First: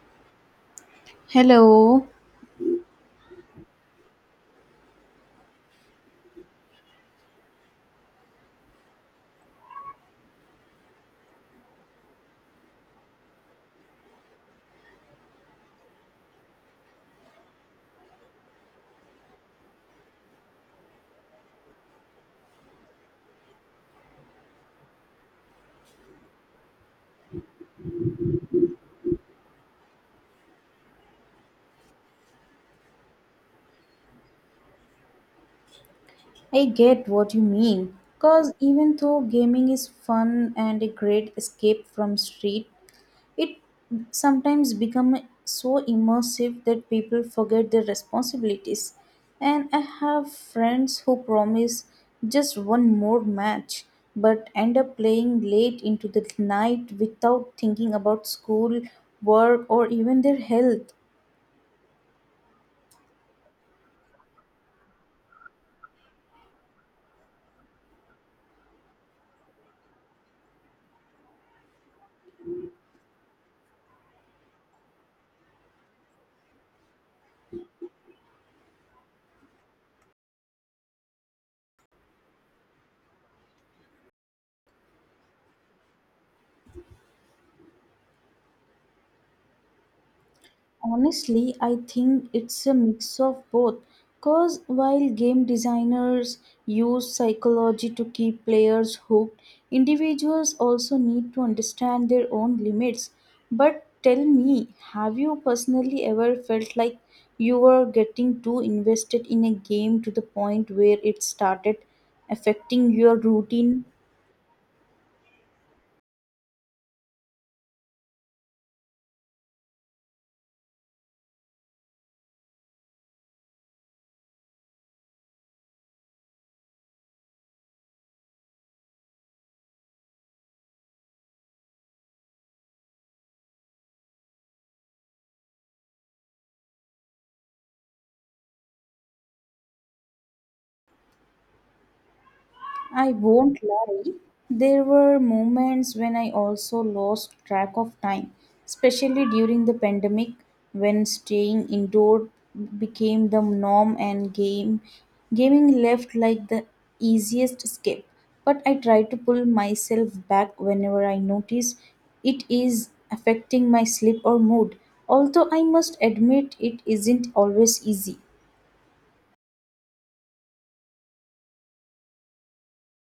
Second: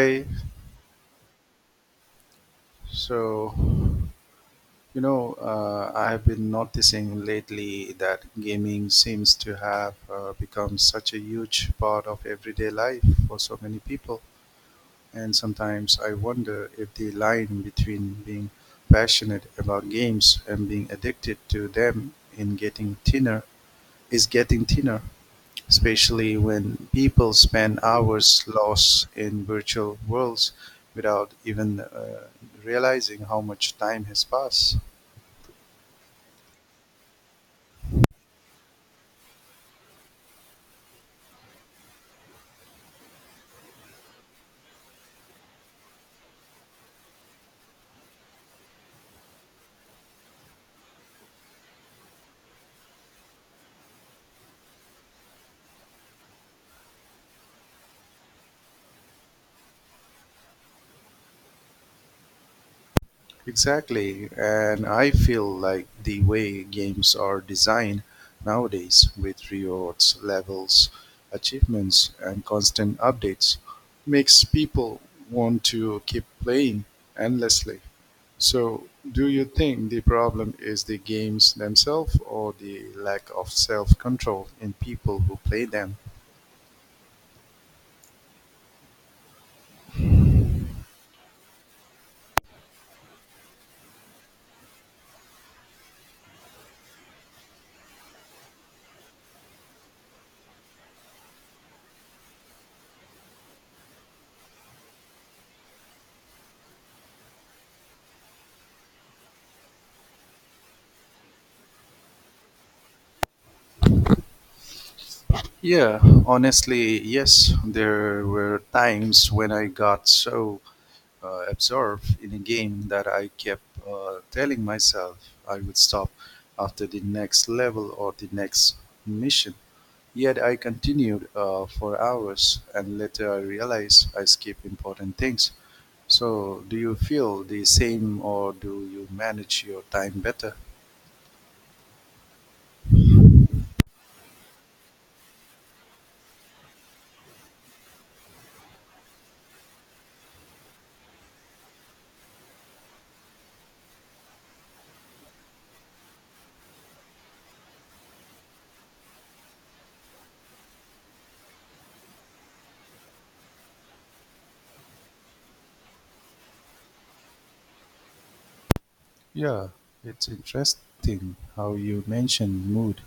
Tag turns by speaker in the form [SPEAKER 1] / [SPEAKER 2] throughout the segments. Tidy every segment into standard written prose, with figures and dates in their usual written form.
[SPEAKER 1] Hey,
[SPEAKER 2] Hello.
[SPEAKER 1] so I've been noticing lately that gaming seems to have become such a huge part of everyday life for so many people, and sometimes I wonder if the line between being passionate about games and being addicted to them in getting thinner is getting thinner, especially when people spend hours lost in virtual worlds without even realizing how much time has passed.
[SPEAKER 2] I get what you mean. Because even though gaming is fun and a great escape from street, it sometimes becomes so immersive that people forget their responsibilities. And I have friends who promise just one more match but end up playing late into the night without thinking about school, work, or even their health.
[SPEAKER 1] Exactly, and I feel like the way games are designed nowadays with rewards, levels, achievements, and constant updates makes people want to keep playing endlessly. So, do you think the problem is the games themselves or the lack of self control in people who play them?
[SPEAKER 2] Honestly, I think it's a mix of both. Because while game designers use psychology to keep players hooked, individuals also need to understand their own limits. But tell me, have you personally ever felt like you were getting too invested in a game to the point where it started affecting your routine?
[SPEAKER 1] Yeah, honestly, yes. There were times when I got so observed in a game that I kept telling myself I would stop after the next level or the next mission. Yet I continued for hours, and later I realized I skipped important things. So, do you feel the same, or do you manage your time better?
[SPEAKER 2] I won't lie, there were moments when I also lost track of time, especially during the pandemic when staying indoor became the norm and game gaming left like the easiest escape. But I try to pull myself back whenever I notice it is affecting my sleep or mood. Although I must admit it isn't always easy.
[SPEAKER 1] Yeah, it's interesting how you mentioned mood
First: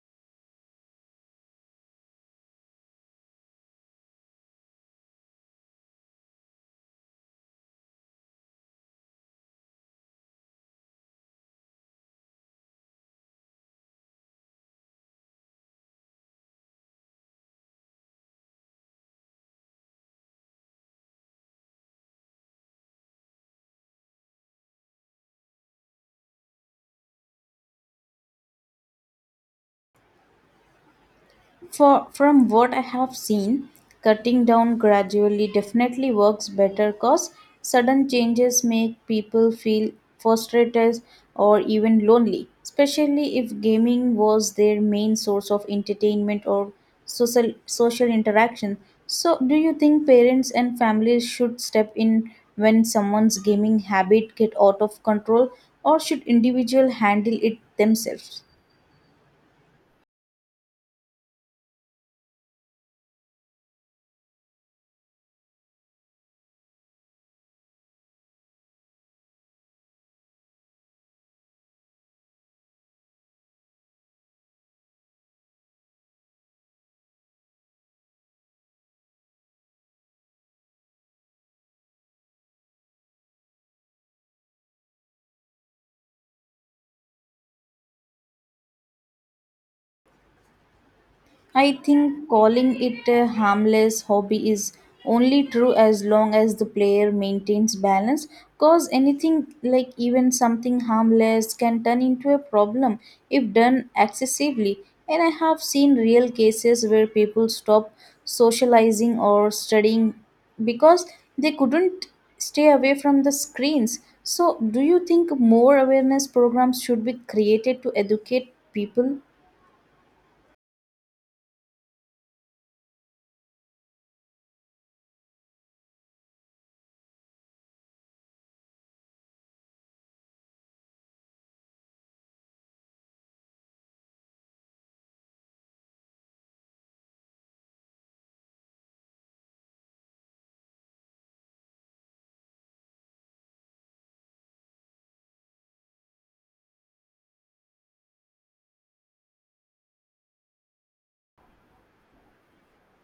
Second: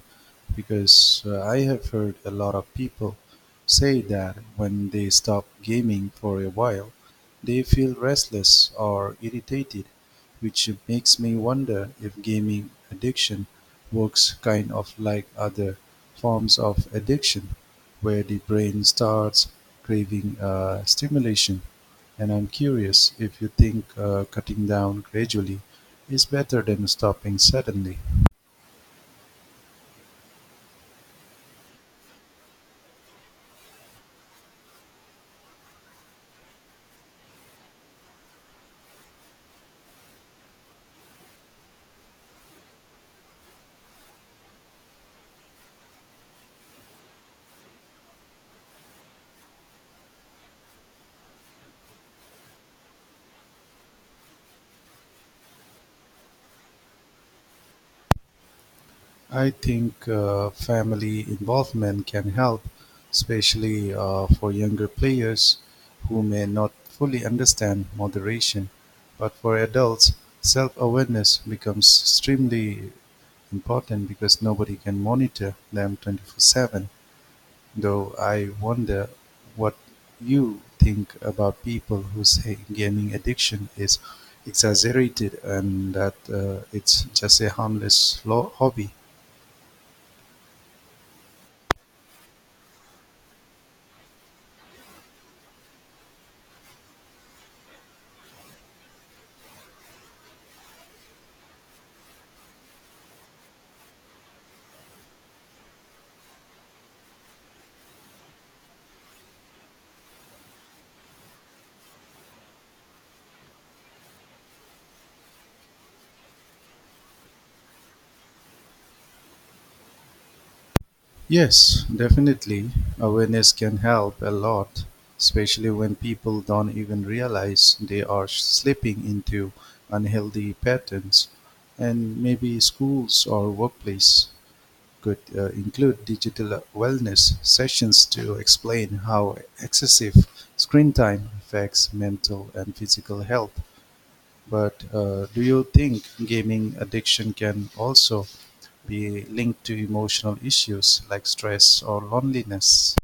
[SPEAKER 1] because I have heard a lot of people say that when they stop gaming for a while, they feel restless or irritated, which makes me wonder if gaming addiction works kind of like other forms of addiction, where the brain starts craving stimulation. And I'm curious if you think cutting down gradually is better than stopping suddenly.
[SPEAKER 2] From what I have seen, cutting down gradually definitely works better because sudden changes make people feel frustrated or even lonely, especially if gaming was their main source of entertainment or social interaction. So, do you think parents and families should step in when someone's gaming habit get out of control, or should individual handle it themselves?
[SPEAKER 1] I think family involvement can help, especially for younger players who may not fully understand moderation. But for adults, self awareness becomes extremely important because nobody can monitor them 24/7. Though I wonder what you think about people who say gaming addiction is exaggerated and that it's just a harmless hobby.
[SPEAKER 2] I think calling it a harmless hobby is only true as long as the player maintains balance cause anything like even something harmless can turn into a problem if done excessively and I have seen real cases where people stop socializing or studying because they couldn't stay away from the screens so do you think more awareness programs should be created to educate people.
[SPEAKER 1] Yes, definitely. Awareness can help a lot, especially when people don't even realize they are slipping into unhealthy patterns, and maybe schools or workplace could include digital wellness sessions to explain how excessive screen time affects mental and physical health. But do you think gaming addiction can also be linked to emotional issues like stress or loneliness?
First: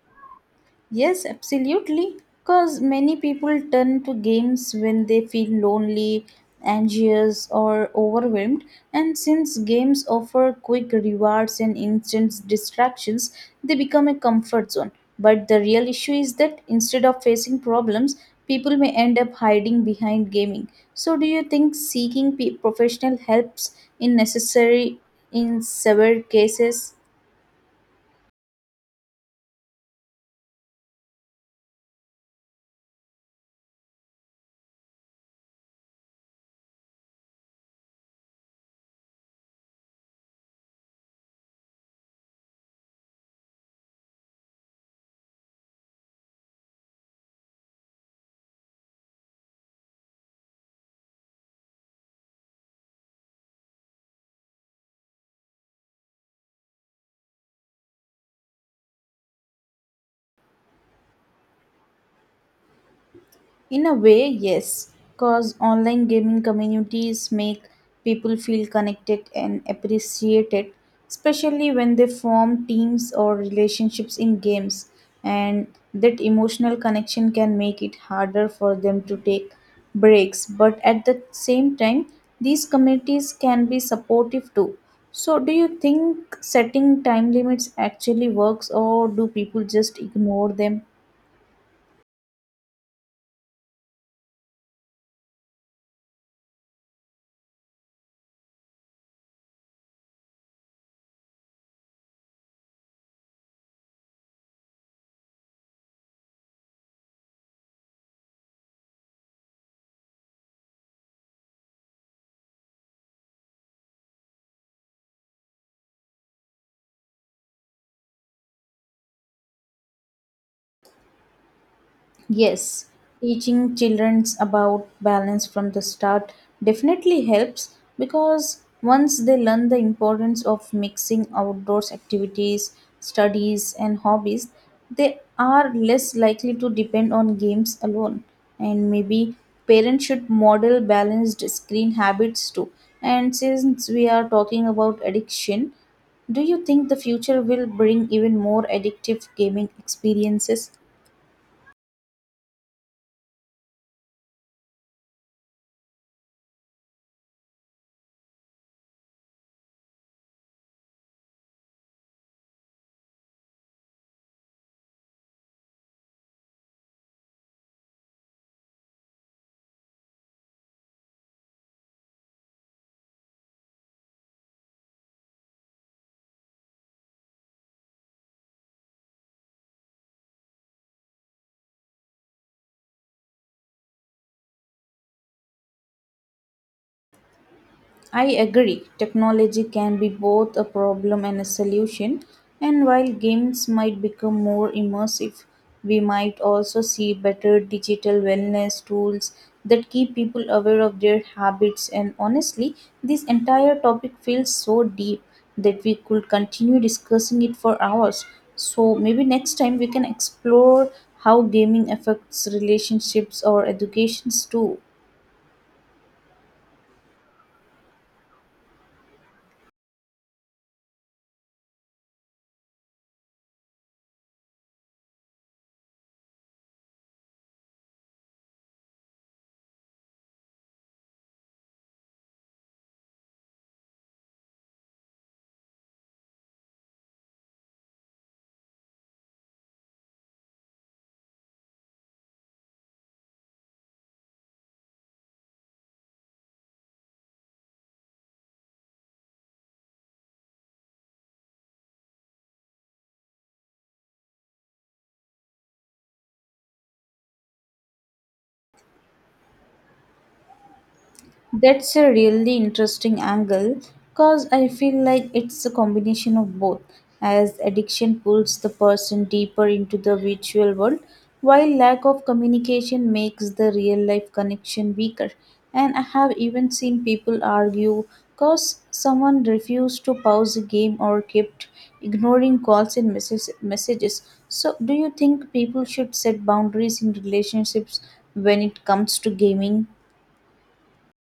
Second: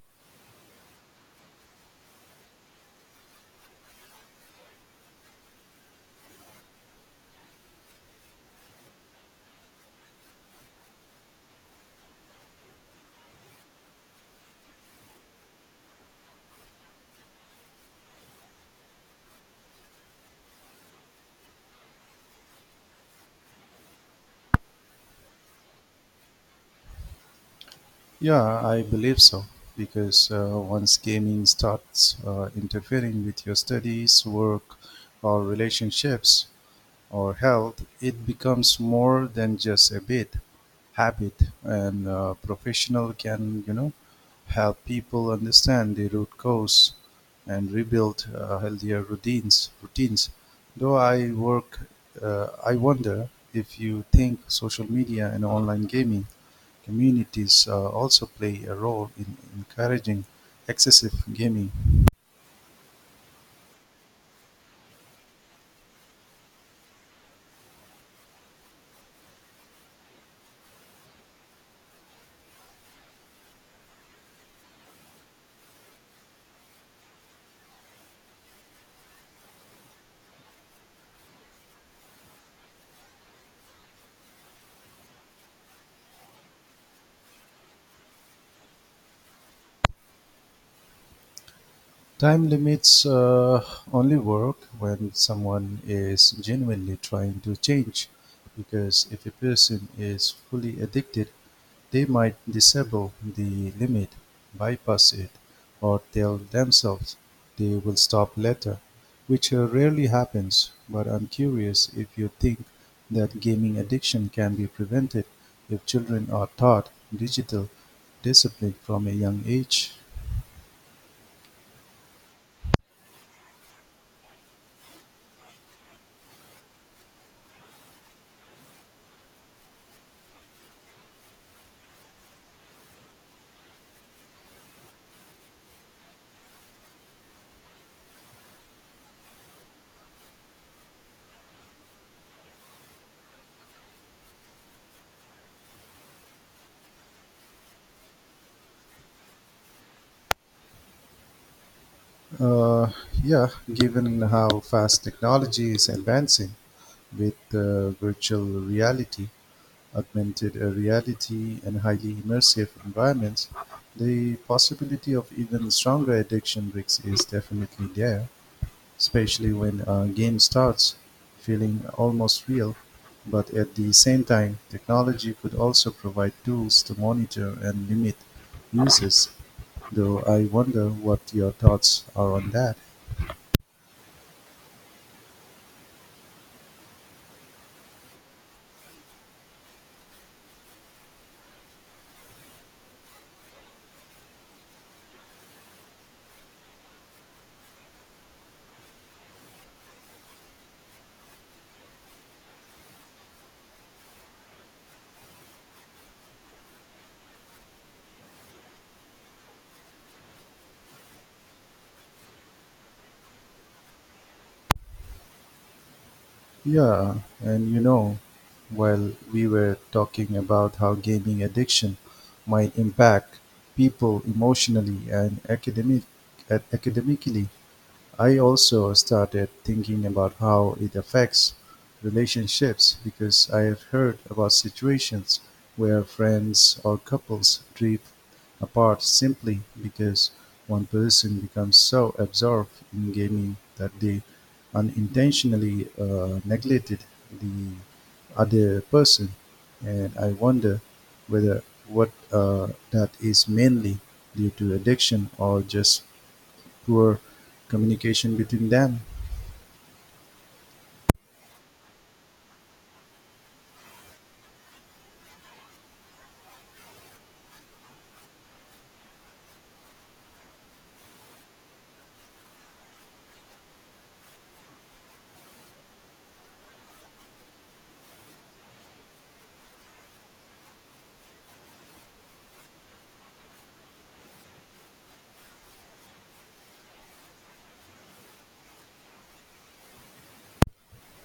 [SPEAKER 2] Yes, absolutely. Because many people turn to games when they feel lonely, anxious, or overwhelmed. And since games offer quick rewards and instant distractions, they become a comfort zone. But the real issue is that instead of facing problems, people may end up hiding behind gaming. So, do you think seeking professional helps in necessary in severe cases?
[SPEAKER 1] Yeah, I believe so. Because once gaming starts interfering with your studies, work, or relationships, or health, it becomes more than just a bit habit, and a professional can, you know, help people understand the root cause and rebuild healthier routines. Routines. Though I work, I wonder if you think social media and online gaming communities also play a role in encouraging excessive gaming.
[SPEAKER 2] In a way, yes, because online gaming communities make people feel connected and appreciated, especially when they form teams or relationships in games, and that emotional connection can make it harder for them to take breaks. But at the same time, these communities can be supportive too. So, do you think setting time limits actually works, or do people just ignore them?
[SPEAKER 1] Time limits only work when someone is genuinely trying to change, because if a person is fully addicted, they might disable the limit, bypass it, or tell themselves they will stop later, which rarely happens. But I'm curious if you think that gaming addiction can be prevented if children are taught digital discipline from a young age.
[SPEAKER 2] Yes, teaching children about balance from the start definitely helps because once they learn the importance of mixing outdoors activities, studies, and hobbies, they are less likely to depend on games alone. And maybe parents should model balanced screen habits too. And since we are talking about addiction, do you think the future will bring even more addictive gaming experiences?
[SPEAKER 1] Uh, yeah, given how fast technology is advancing with virtual reality, augmented reality, and highly immersive environments, the possibility of even stronger addiction risks is definitely there, especially when a game starts feeling almost real. But at the same time, technology could also provide tools to monitor and limit uses, though I wonder what your thoughts are on that.
[SPEAKER 2] I agree, technology can be both a problem and a solution, and while games might become more immersive, we might also see better digital wellness tools that keep people aware of their habits. And honestly, this entire topic feels so deep that we could continue discussing it for hours. So maybe next time we can explore how gaming affects relationships or educations too.
[SPEAKER 1] Yeah, and you know, while we were talking about how gaming addiction might impact people emotionally and academically, I also started thinking about how it affects relationships because I've heard about situations where friends or couples drift apart simply because one person becomes so absorbed in gaming that they unintentionally neglected the other person. And I wonder whether what that is mainly due to addiction or just poor communication between them.
[SPEAKER 2] That's a really interesting angle because I feel like it's a combination of both, as addiction pulls the person deeper into the virtual world, while lack of communication makes the real life connection weaker. And I have even seen people argue because someone refused to pause a game or kept ignoring calls and messages. So, do you think people should set boundaries in relationships when it comes to gaming?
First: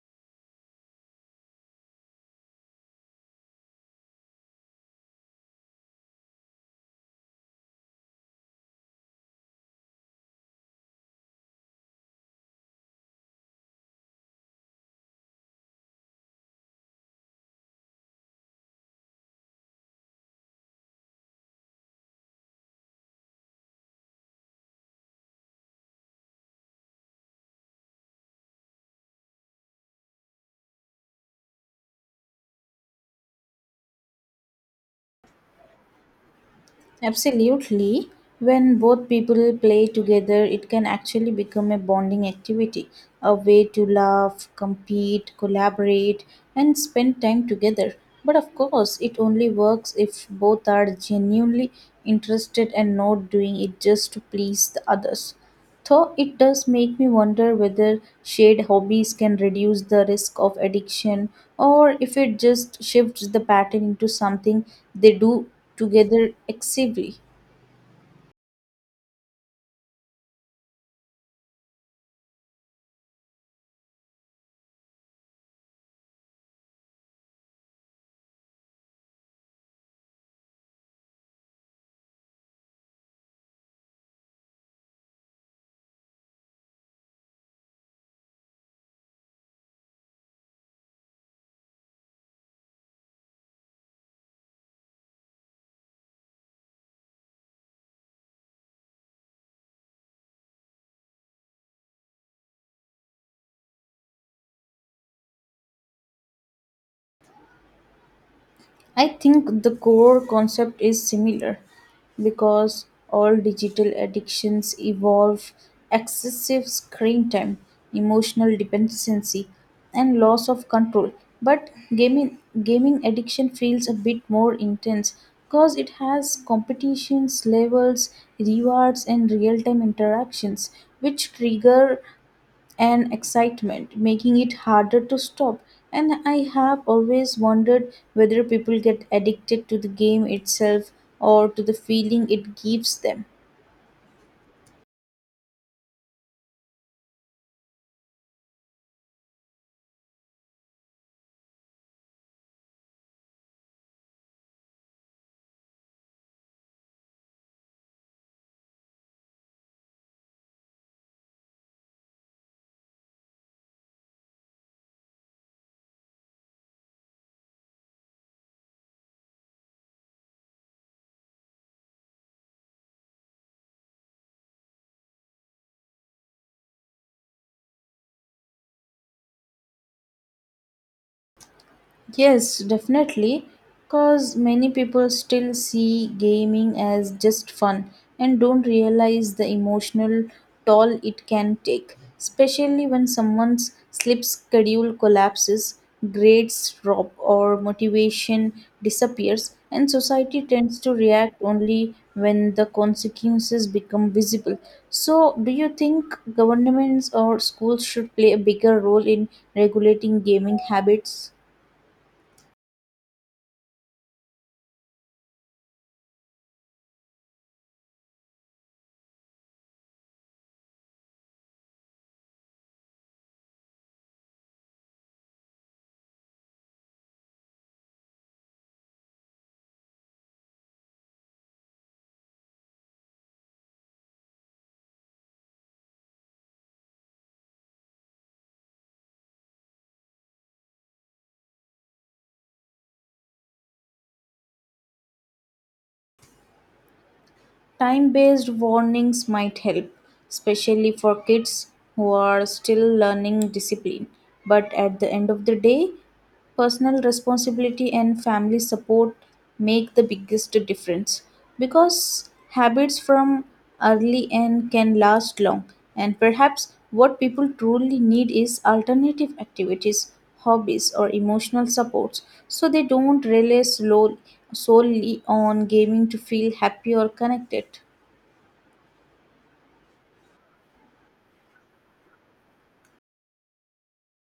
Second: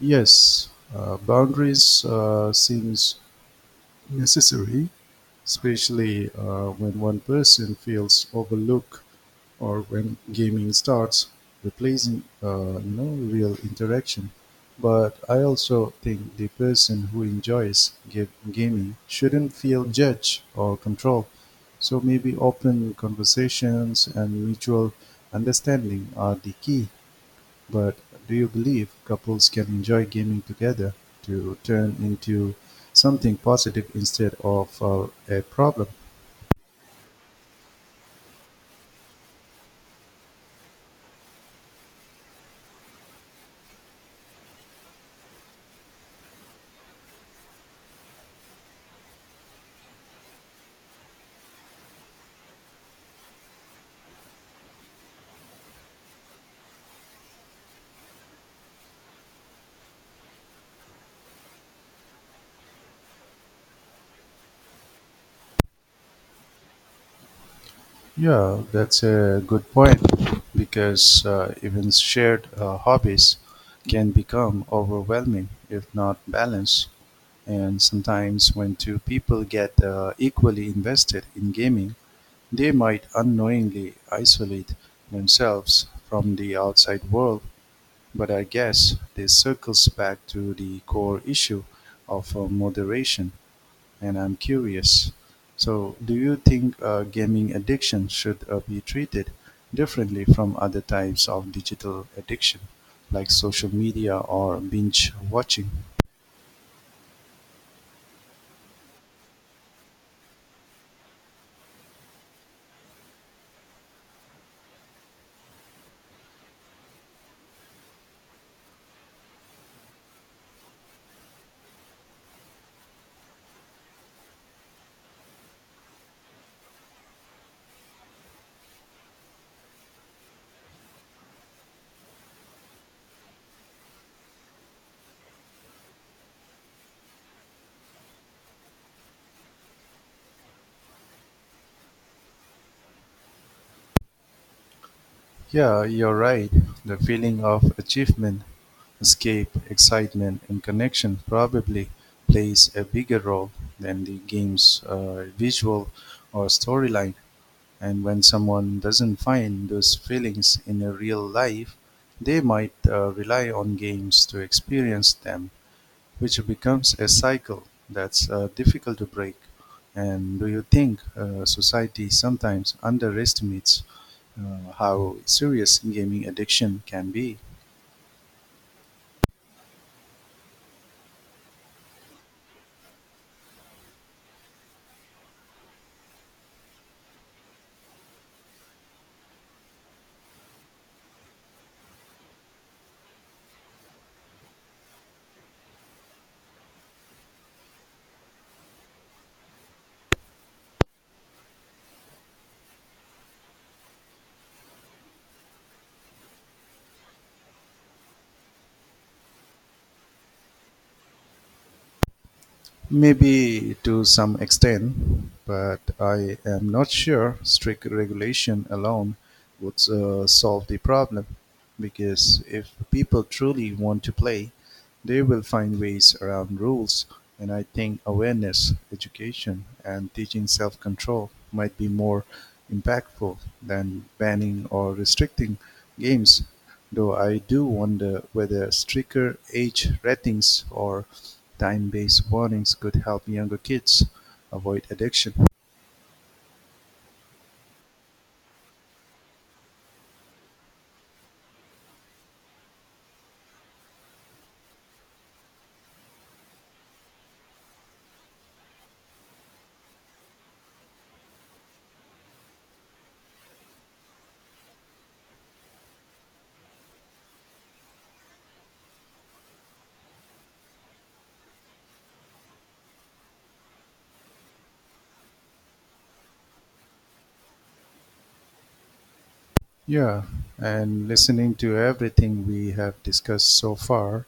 [SPEAKER 1] Yes, boundaries seems necessary, especially when one person feels overlooked or when gaming starts replacing, you know, real interaction. But I also think the person who enjoys gaming shouldn't feel judged or controlled. So maybe open conversations and mutual understanding are the key. But do you believe couples can enjoy gaming together to turn into something positive instead of a problem?
[SPEAKER 2] Absolutely. When both people play together, it can actually become a bonding activity, a way to laugh, compete, collaborate, and spend time together. But of course, it only works if both are genuinely interested and not doing it just to please the others. So it does make me wonder whether shared hobbies can reduce the risk of addiction or if it just shifts the pattern into something they do together excessively.
[SPEAKER 1] Yeah, that's a good point because even shared hobbies can become overwhelming if not balanced. And sometimes, when two people get equally invested in gaming, they might unknowingly isolate themselves from the outside world. But I guess this circles back to the core issue of moderation, and I'm curious. So, do you think gaming addiction should be treated differently from other types of digital addiction, like social media or binge watching?
[SPEAKER 2] I think the core concept is similar because all digital addictions evolve excessive screen time, emotional dependency, and loss of control. But gaming addiction feels a bit more intense because it has competitions, levels, rewards, and real time interactions, which trigger and excitement, making it harder to stop. And I have always wondered whether people get addicted to the game itself or to the feeling it gives them.
[SPEAKER 1] Yeah, you're right. The feeling of achievement, escape, excitement, and connection probably plays a bigger role than the game's visual or storyline. And when someone doesn't find those feelings in a real life, they might rely on games to experience them, which becomes a cycle that's difficult to break. And do you think society sometimes underestimates how serious gaming addiction can be?
[SPEAKER 2] Yes, definitely. Because many people still see gaming as just fun and don't realize the emotional toll it can take, especially when someone's sleep schedule collapses, grades drop, or motivation disappears, and society tends to react only when the consequences become visible. So, do you think governments or schools should play a bigger role in regulating gaming habits?
[SPEAKER 1] Maybe to some extent, but I am not sure strict regulation alone would solve the problem because if people truly want to play, they will find ways around rules. And I think awareness, education, and teaching self control might be more impactful than banning or restricting games. Though I do wonder whether stricter age ratings or time-based warnings could help younger kids avoid addiction.
[SPEAKER 2] Time based warnings might help, especially for kids who are still learning discipline. But at the end of the day, personal responsibility and family support make the biggest difference because habits from early and can last long. And perhaps what people truly need is alternative activities, hobbies, or emotional supports so they don't rely solely on gaming to feel happy or connected.
[SPEAKER 1] Yeah, and listening to everything we have discussed so far,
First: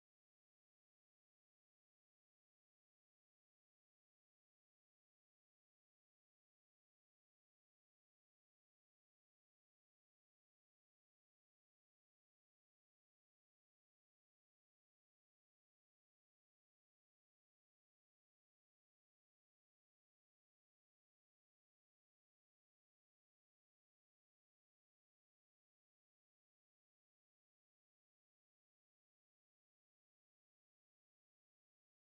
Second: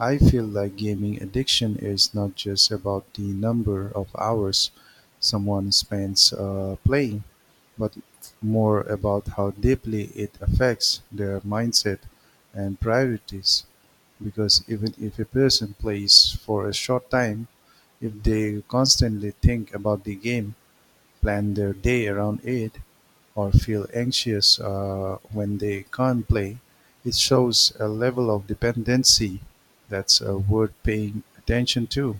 [SPEAKER 1] I feel like gaming addiction is not just about the number of hours someone spends playing, but more about how deeply it affects their mindset and priorities. Because even if a person plays for a short time, if they constantly think about the game, plan their day around it or feel anxious when they can't play, it shows a level of dependency that's worth paying attention to.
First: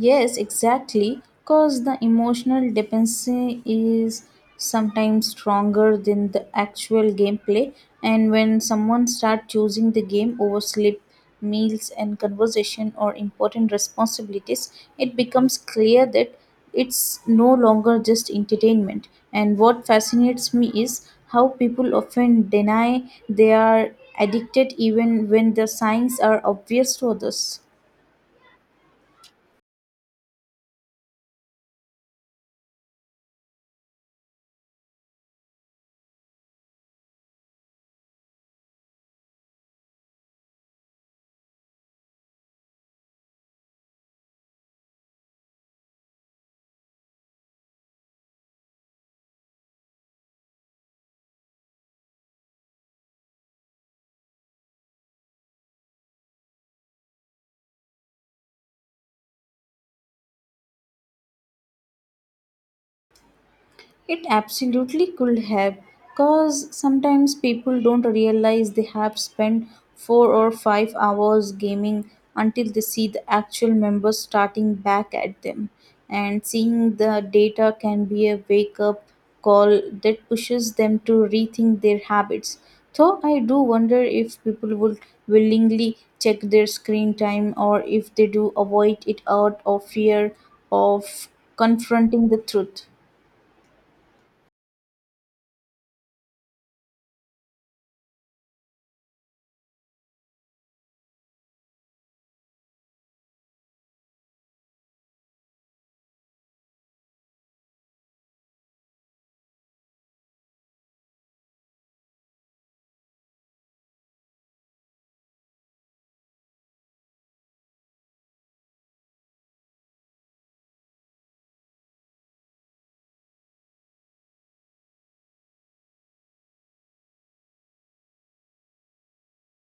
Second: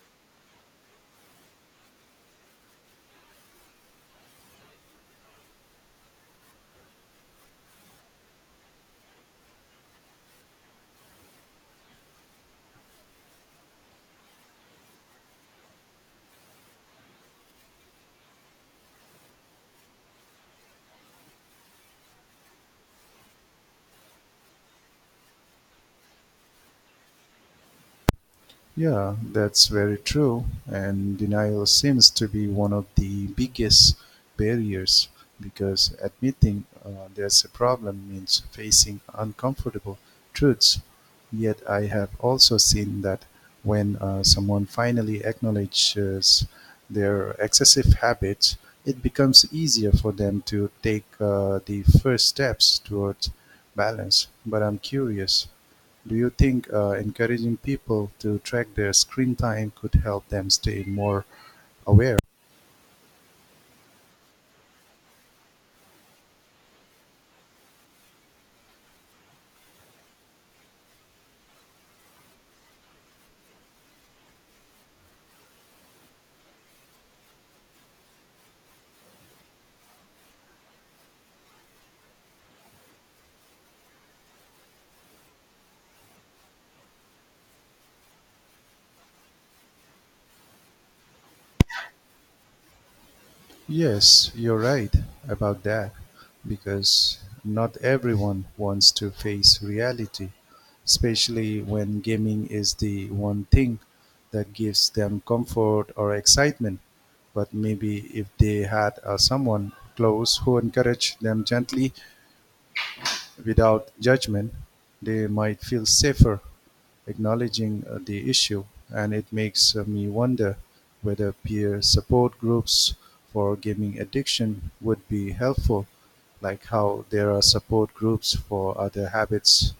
[SPEAKER 2] Yes, exactly. Because the emotional dependency is sometimes stronger than the actual gameplay. And when someone starts choosing the game over sleep, meals, and conversation or important responsibilities, it becomes clear that it's no longer just entertainment. And what fascinates me is how people often deny they are addicted even when the signs are obvious to others.
[SPEAKER 1] Yeah, that's very true. And denial seems to be one of the biggest barriers because admitting there's a problem means facing uncomfortable truths. Yet I have also seen that when someone finally acknowledges their excessive habits, it becomes easier for them to take the first steps towards balance. But I'm curious, do you think encouraging people to track their screen time could help them stay more aware?
[SPEAKER 2] It absolutely could have, cause sometimes people don't realize they have spent 4 or 5 hours gaming until they see the actual members starting back at them. And seeing the data can be a wake up call that pushes them to rethink their habits. Though I do wonder if people would willingly check their screen time or if they do avoid it out of fear of confronting the truth.
[SPEAKER 1] Yes, you're right about that because not everyone wants to face reality, especially when gaming is the one thing that gives them comfort or excitement. But maybe if they had someone close who encouraged them gently without judgment, they might feel safer acknowledging the issue, and it makes me wonder whether peer support groups for gaming addiction would be helpful, like how there are support groups for other habits.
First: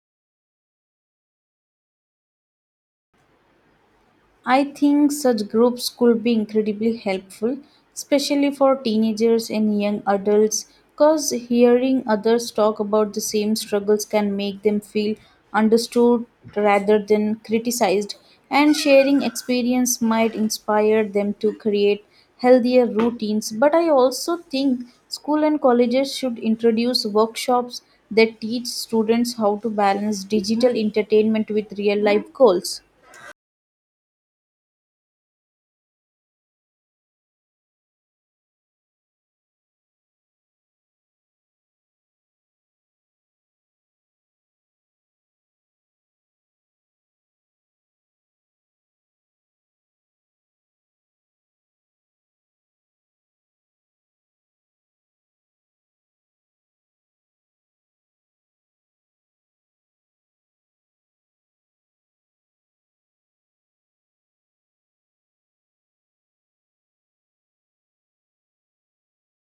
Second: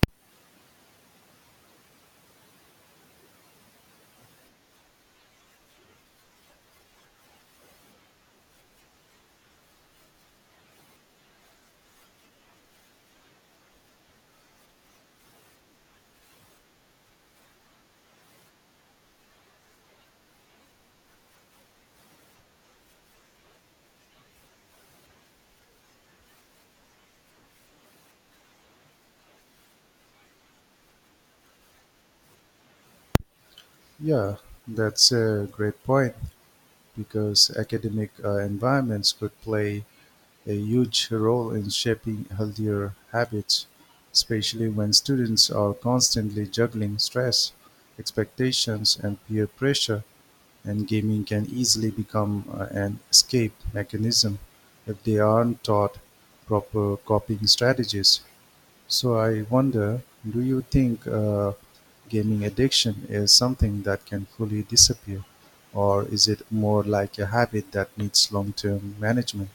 [SPEAKER 2] I think such groups could be incredibly helpful, especially for teenagers and young adults, because hearing others talk about the same struggles can make them feel understood rather than criticized, and sharing experience might inspire them to create healthier routines. But I also think school and colleges should introduce workshops that teach students how to balance digital entertainment with real life goals.
[SPEAKER 1] Yeah, that's a great point because academic environments could play a huge role in shaping healthier habits, especially when students are constantly juggling stress, expectations, and peer pressure, and gaming can easily become an escape mechanism if they aren't taught proper coping strategies. So, I wonder, do you think gaming addiction is something that can fully disappear? Or is it more like a habit that needs long term management?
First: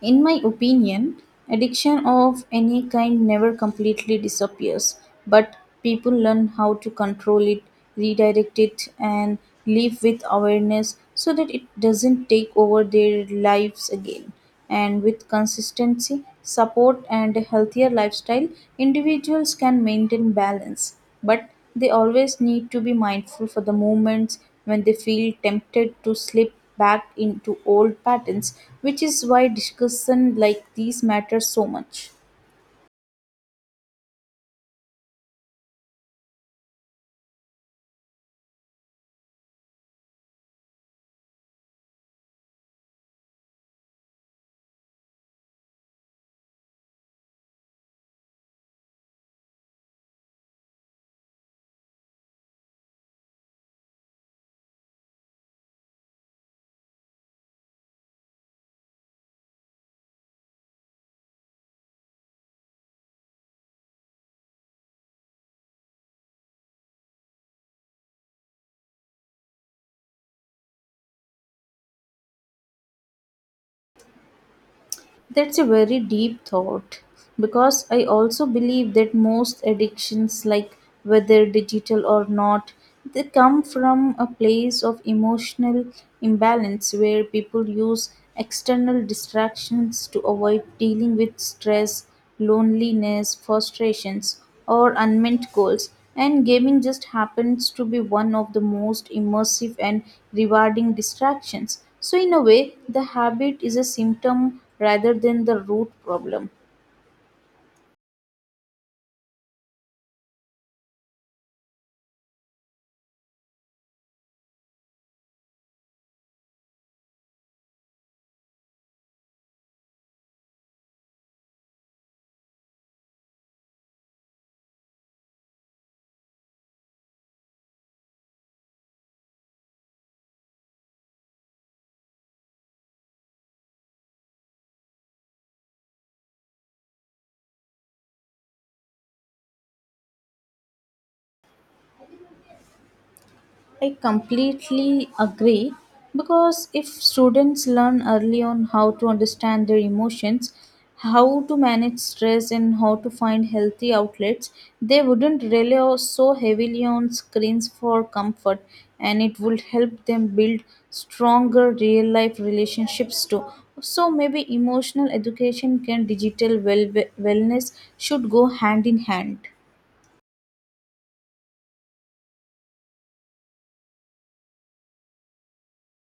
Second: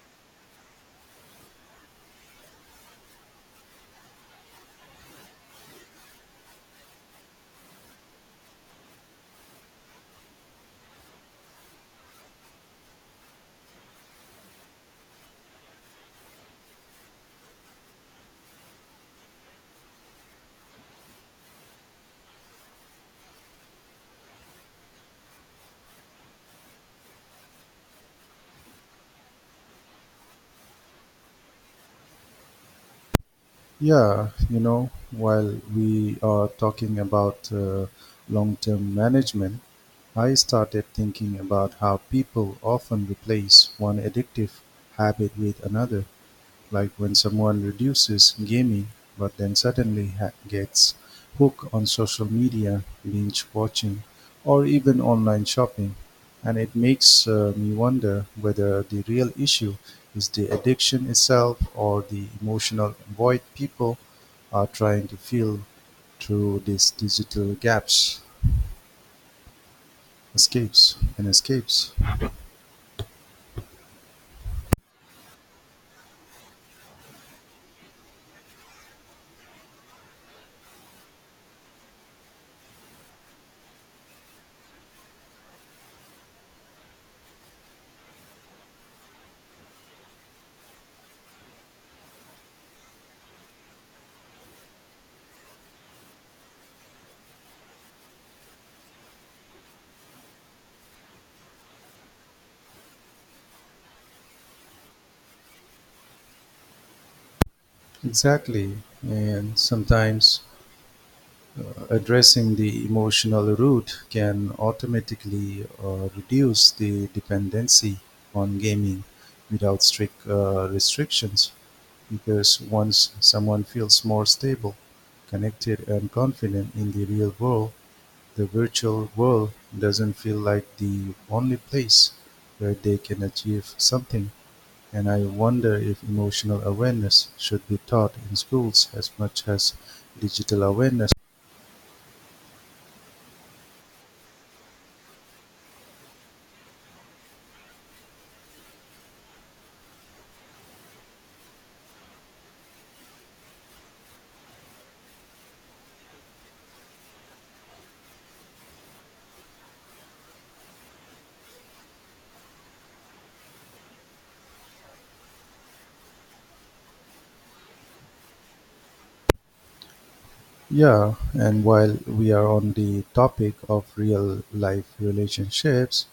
[SPEAKER 2] In my opinion, addiction of any kind never completely disappears, but people learn how to control it, redirect it, and live with awareness so that it doesn't take over their lives again. And with consistency, support, and a healthier lifestyle, individuals can maintain balance, but they always need to be mindful for the moments when they feel tempted to slip back into old patterns, which is why discussion like these matters so much.
[SPEAKER 1] Yeah, you know, while we are talking about long term management, I started thinking about how people often replace one addictive habit with another. Like when someone reduces gaming but then suddenly gets hooked on social media, binge watching, or even online shopping. And it makes me wonder whether the real issue is the addiction itself or the emotional void people are trying to fill through these digital gaps, escapes, and escapes.
[SPEAKER 2] That's a very deep thought because I also believe that most addictions, like whether digital or not, they come from a place of emotional imbalance where people use external distractions to avoid dealing with stress, loneliness, frustrations, or unmet goals. And gaming just happens to be one of the most immersive and rewarding distractions. So, in a way, the habit is a symptom rather than the root problem.
[SPEAKER 1] Exactly. And sometimes addressing the emotional root can automatically reduce the dependency on gaming without strict restrictions because once someone feels more stable, connected, and confident in the real world, the virtual world doesn't feel like the only place where they can achieve something. And I wonder if emotional awareness should be taught in schools as much as digital awareness.
[SPEAKER 2] I completely agree because if students learn early on how to understand their emotions, how to manage stress, and how to find healthy outlets, they wouldn't rely so heavily on screens for comfort and it would help them build stronger real life relationships too. So, maybe emotional education and digital wellness should go hand in hand.
[SPEAKER 1] Yeah, and while we are on the topic of real life relationships,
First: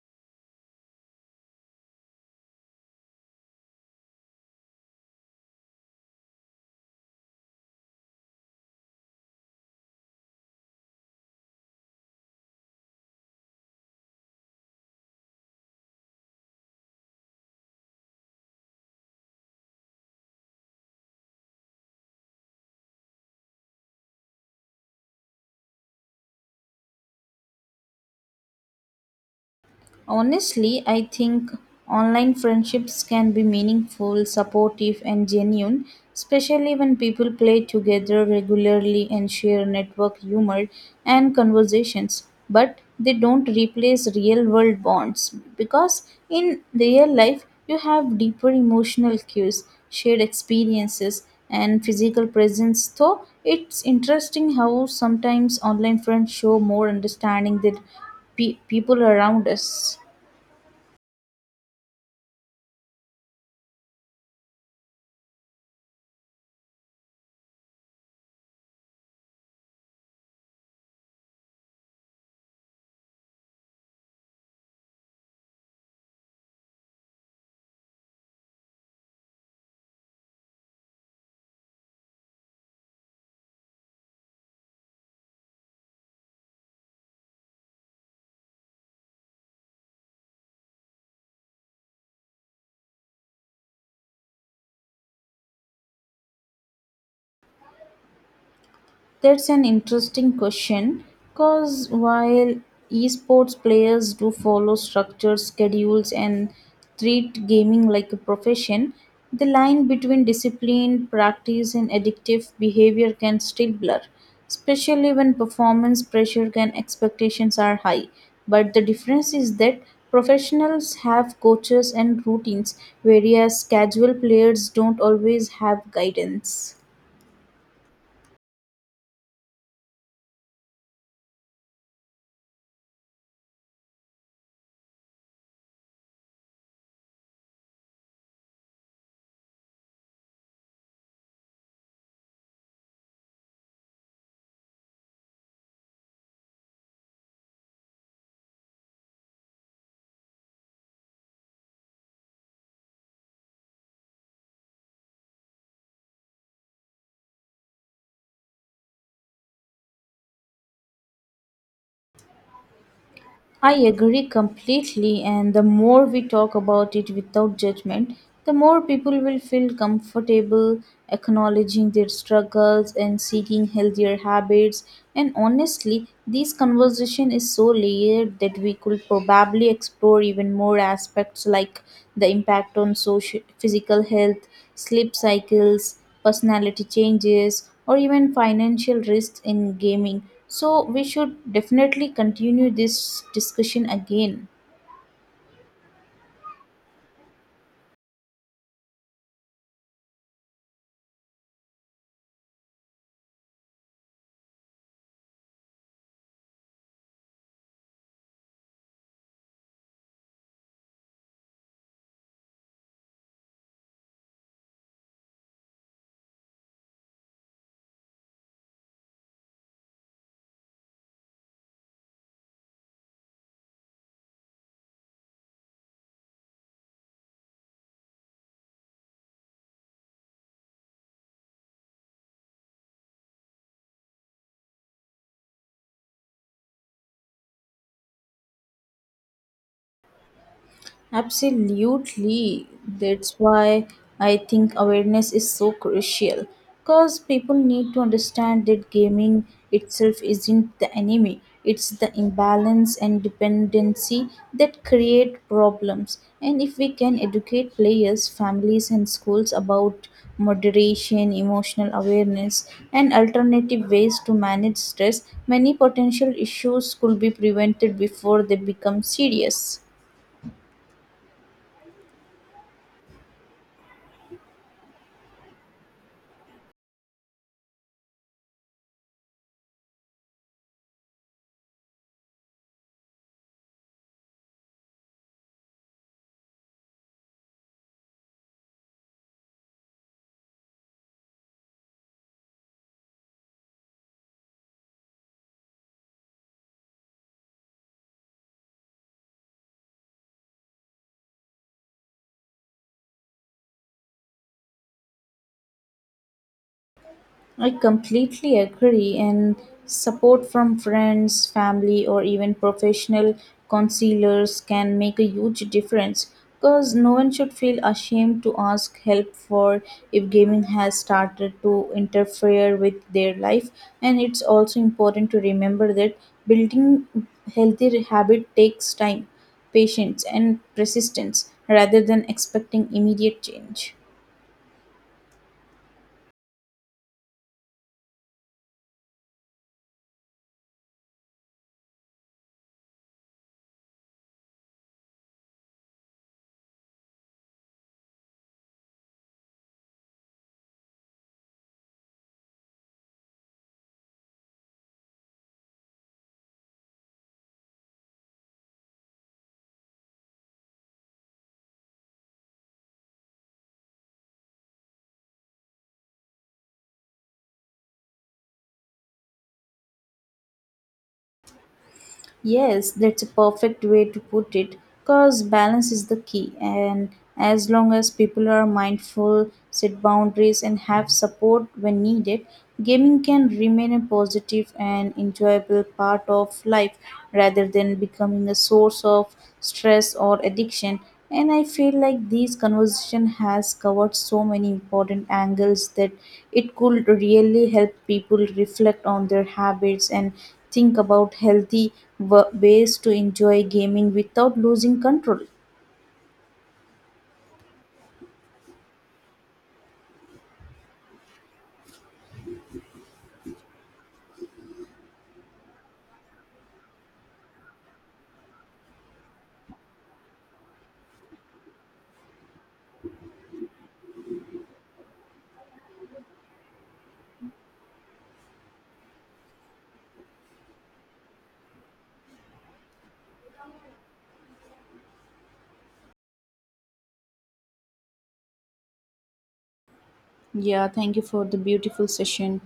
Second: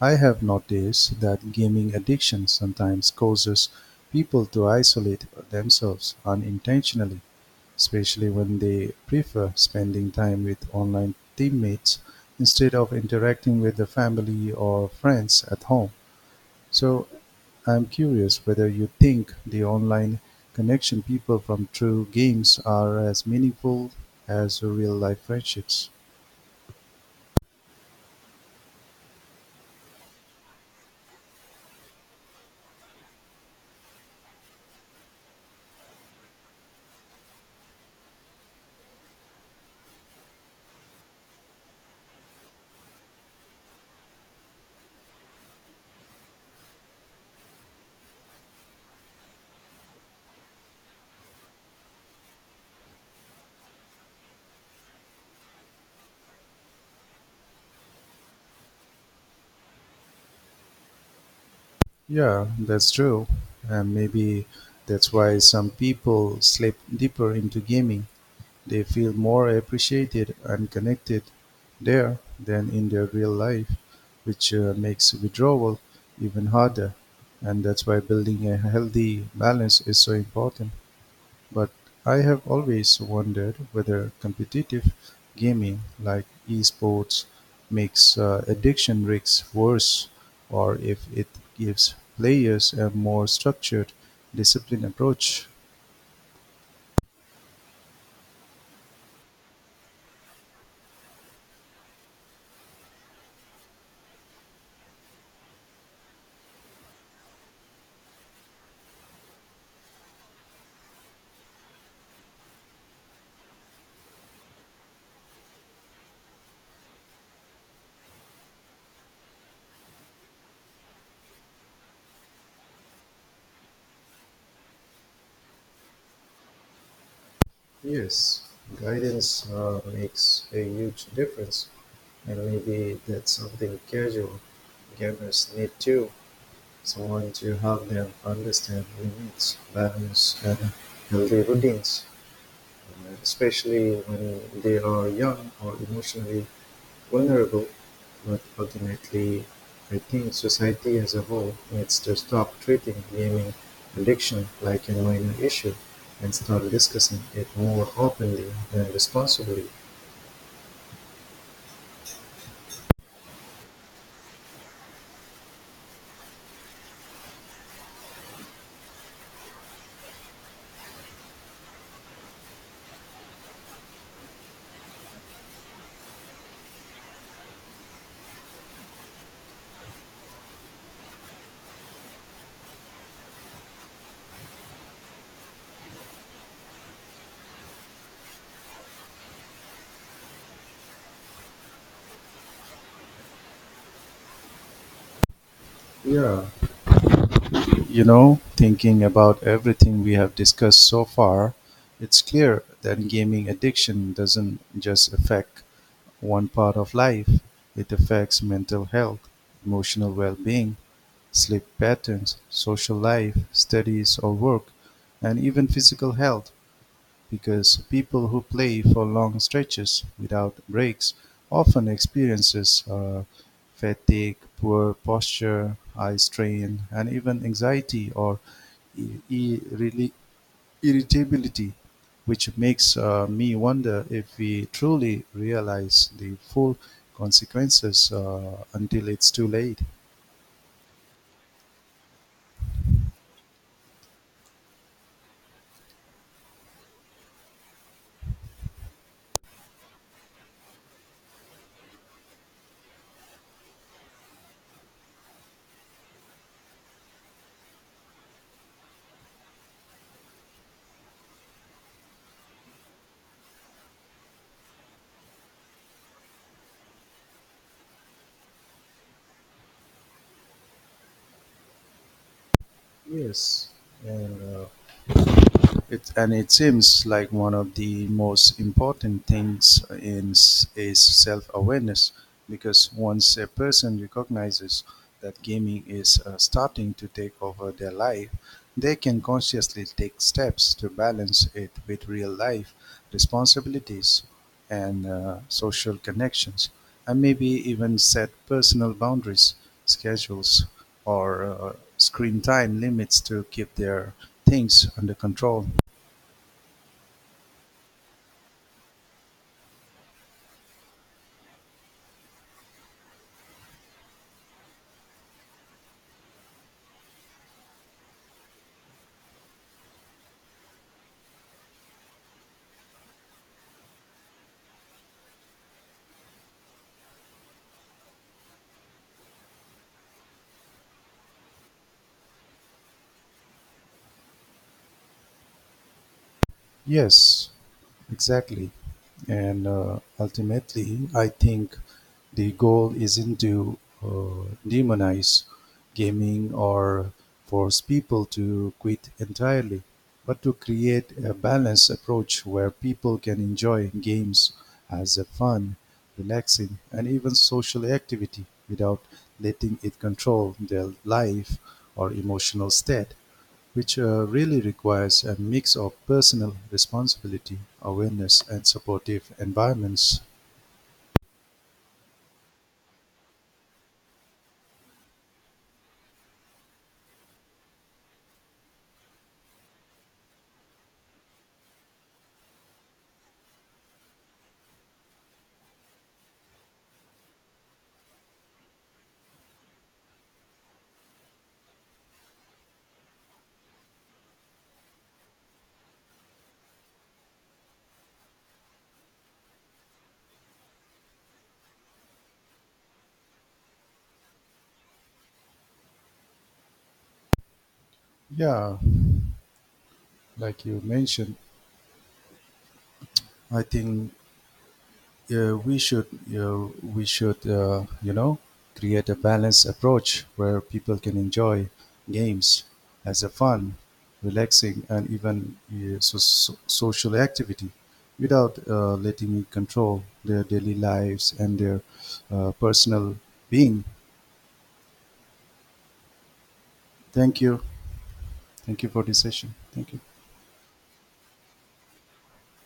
[SPEAKER 1] I have noticed that gaming addiction sometimes causes people to isolate themselves unintentionally, especially when they prefer spending time with online teammates instead of interacting with the family or friends at home. So I'm curious whether you think the online connection people from true games are as meaningful as real life friendships.
[SPEAKER 2] Honestly, I think online friendships can be meaningful, supportive, and genuine, especially when people play together regularly and share network humor and conversations. But they don't replace real world bonds because in real life, you have deeper emotional cues, shared experiences, and physical presence. Though it's interesting how sometimes online friends show more understanding than people around us?
[SPEAKER 1] Yeah, that's true. And maybe that's why some people slip deeper into gaming. They feel more appreciated and connected there than in their real life, which makes withdrawal even harder. And that's why building a healthy balance is so important. But I have always wondered whether competitive gaming like esports makes addiction risks worse or if it gives players a more structured, disciplined approach.
[SPEAKER 2] That's an interesting question because while esports players do follow structured schedules and treat gaming like a profession, the line between discipline, practice, and addictive behavior can still blur, especially when performance pressure and expectations are high. But the difference is that professionals have coaches and routines, whereas casual players don't always have guidance.
[SPEAKER 1] Yes, guidance makes a huge difference, and maybe that's something casual gamers need too. Someone to help them understand limits, balance, and healthy routines, especially when they are young or emotionally vulnerable. But ultimately, I think society as a whole needs to stop treating gaming addiction like a minor issue and start discussing it more openly and responsibly.
[SPEAKER 2] I agree completely, and the more we talk about it without judgment, the more people will feel comfortable acknowledging their struggles and seeking healthier habits. And honestly, this conversation is so layered that we could probably explore even more aspects like the impact on social, physical health, sleep cycles, personality changes, or even financial risks in gaming. So, we should definitely continue this discussion again.
[SPEAKER 1] Yeah, you know, thinking about everything we have discussed so far, it's clear that gaming addiction doesn't just affect one part of life, it affects mental health, emotional well-being, sleep patterns, social life, studies or work, and even physical health because people who play for long stretches without breaks often experiences fatigue, poor posture, eye strain, and even anxiety or i- irreli- irritability, which makes me wonder if we truly realize the full consequences until it's too late.
[SPEAKER 2] Absolutely. That's why I think awareness is so crucial because people need to understand that gaming itself isn't the enemy. It's the imbalance and dependency that create problems. And if we can educate players, families, and schools about moderation, emotional awareness, and alternative ways to manage stress, many potential issues could be prevented before they become serious.
[SPEAKER 1] Yes, and uh, and it seems like one of the most important things is self-awareness because once a person recognizes that gaming is starting to take over their life, they can consciously take steps to balance it with real life responsibilities and social connections, and maybe even set personal boundaries, schedules, or screen time limits to keep their things under control.
[SPEAKER 2] I completely agree, and support from friends, family, or even professional counselors can make a huge difference because no one should feel ashamed to ask help for if gaming has started to interfere with their life and it's also important to remember that building healthy habit takes time patience and persistence rather than expecting immediate change.
[SPEAKER 1] Yes, exactly. And ultimately, I think the goal isn't to demonize gaming or force people to quit entirely, but to create a balanced approach where people can enjoy games as a fun, relaxing, and even social activity without letting it control their life or emotional state, which really requires a mix of personal responsibility, awareness, and supportive environments.
[SPEAKER 2] Yes, that's a perfect way to put it because balance is the key. And as long as people are mindful, set boundaries, and have support when needed, gaming can remain a positive and enjoyable part of life rather than becoming a source of stress or addiction. And I feel like this conversation has covered so many important angles that it could really help people reflect on their habits and think about healthy ways to enjoy gaming without losing control.
[SPEAKER 1] Yeah, like you mentioned, I think uh, we should uh, we should create a balanced approach where people can enjoy games as a fun, relaxing, and even social activity without letting it control their daily lives and their personal being. Thank you. Thank you for this session. Thank you.
[SPEAKER 2] Yeah, thank you for the beautiful session.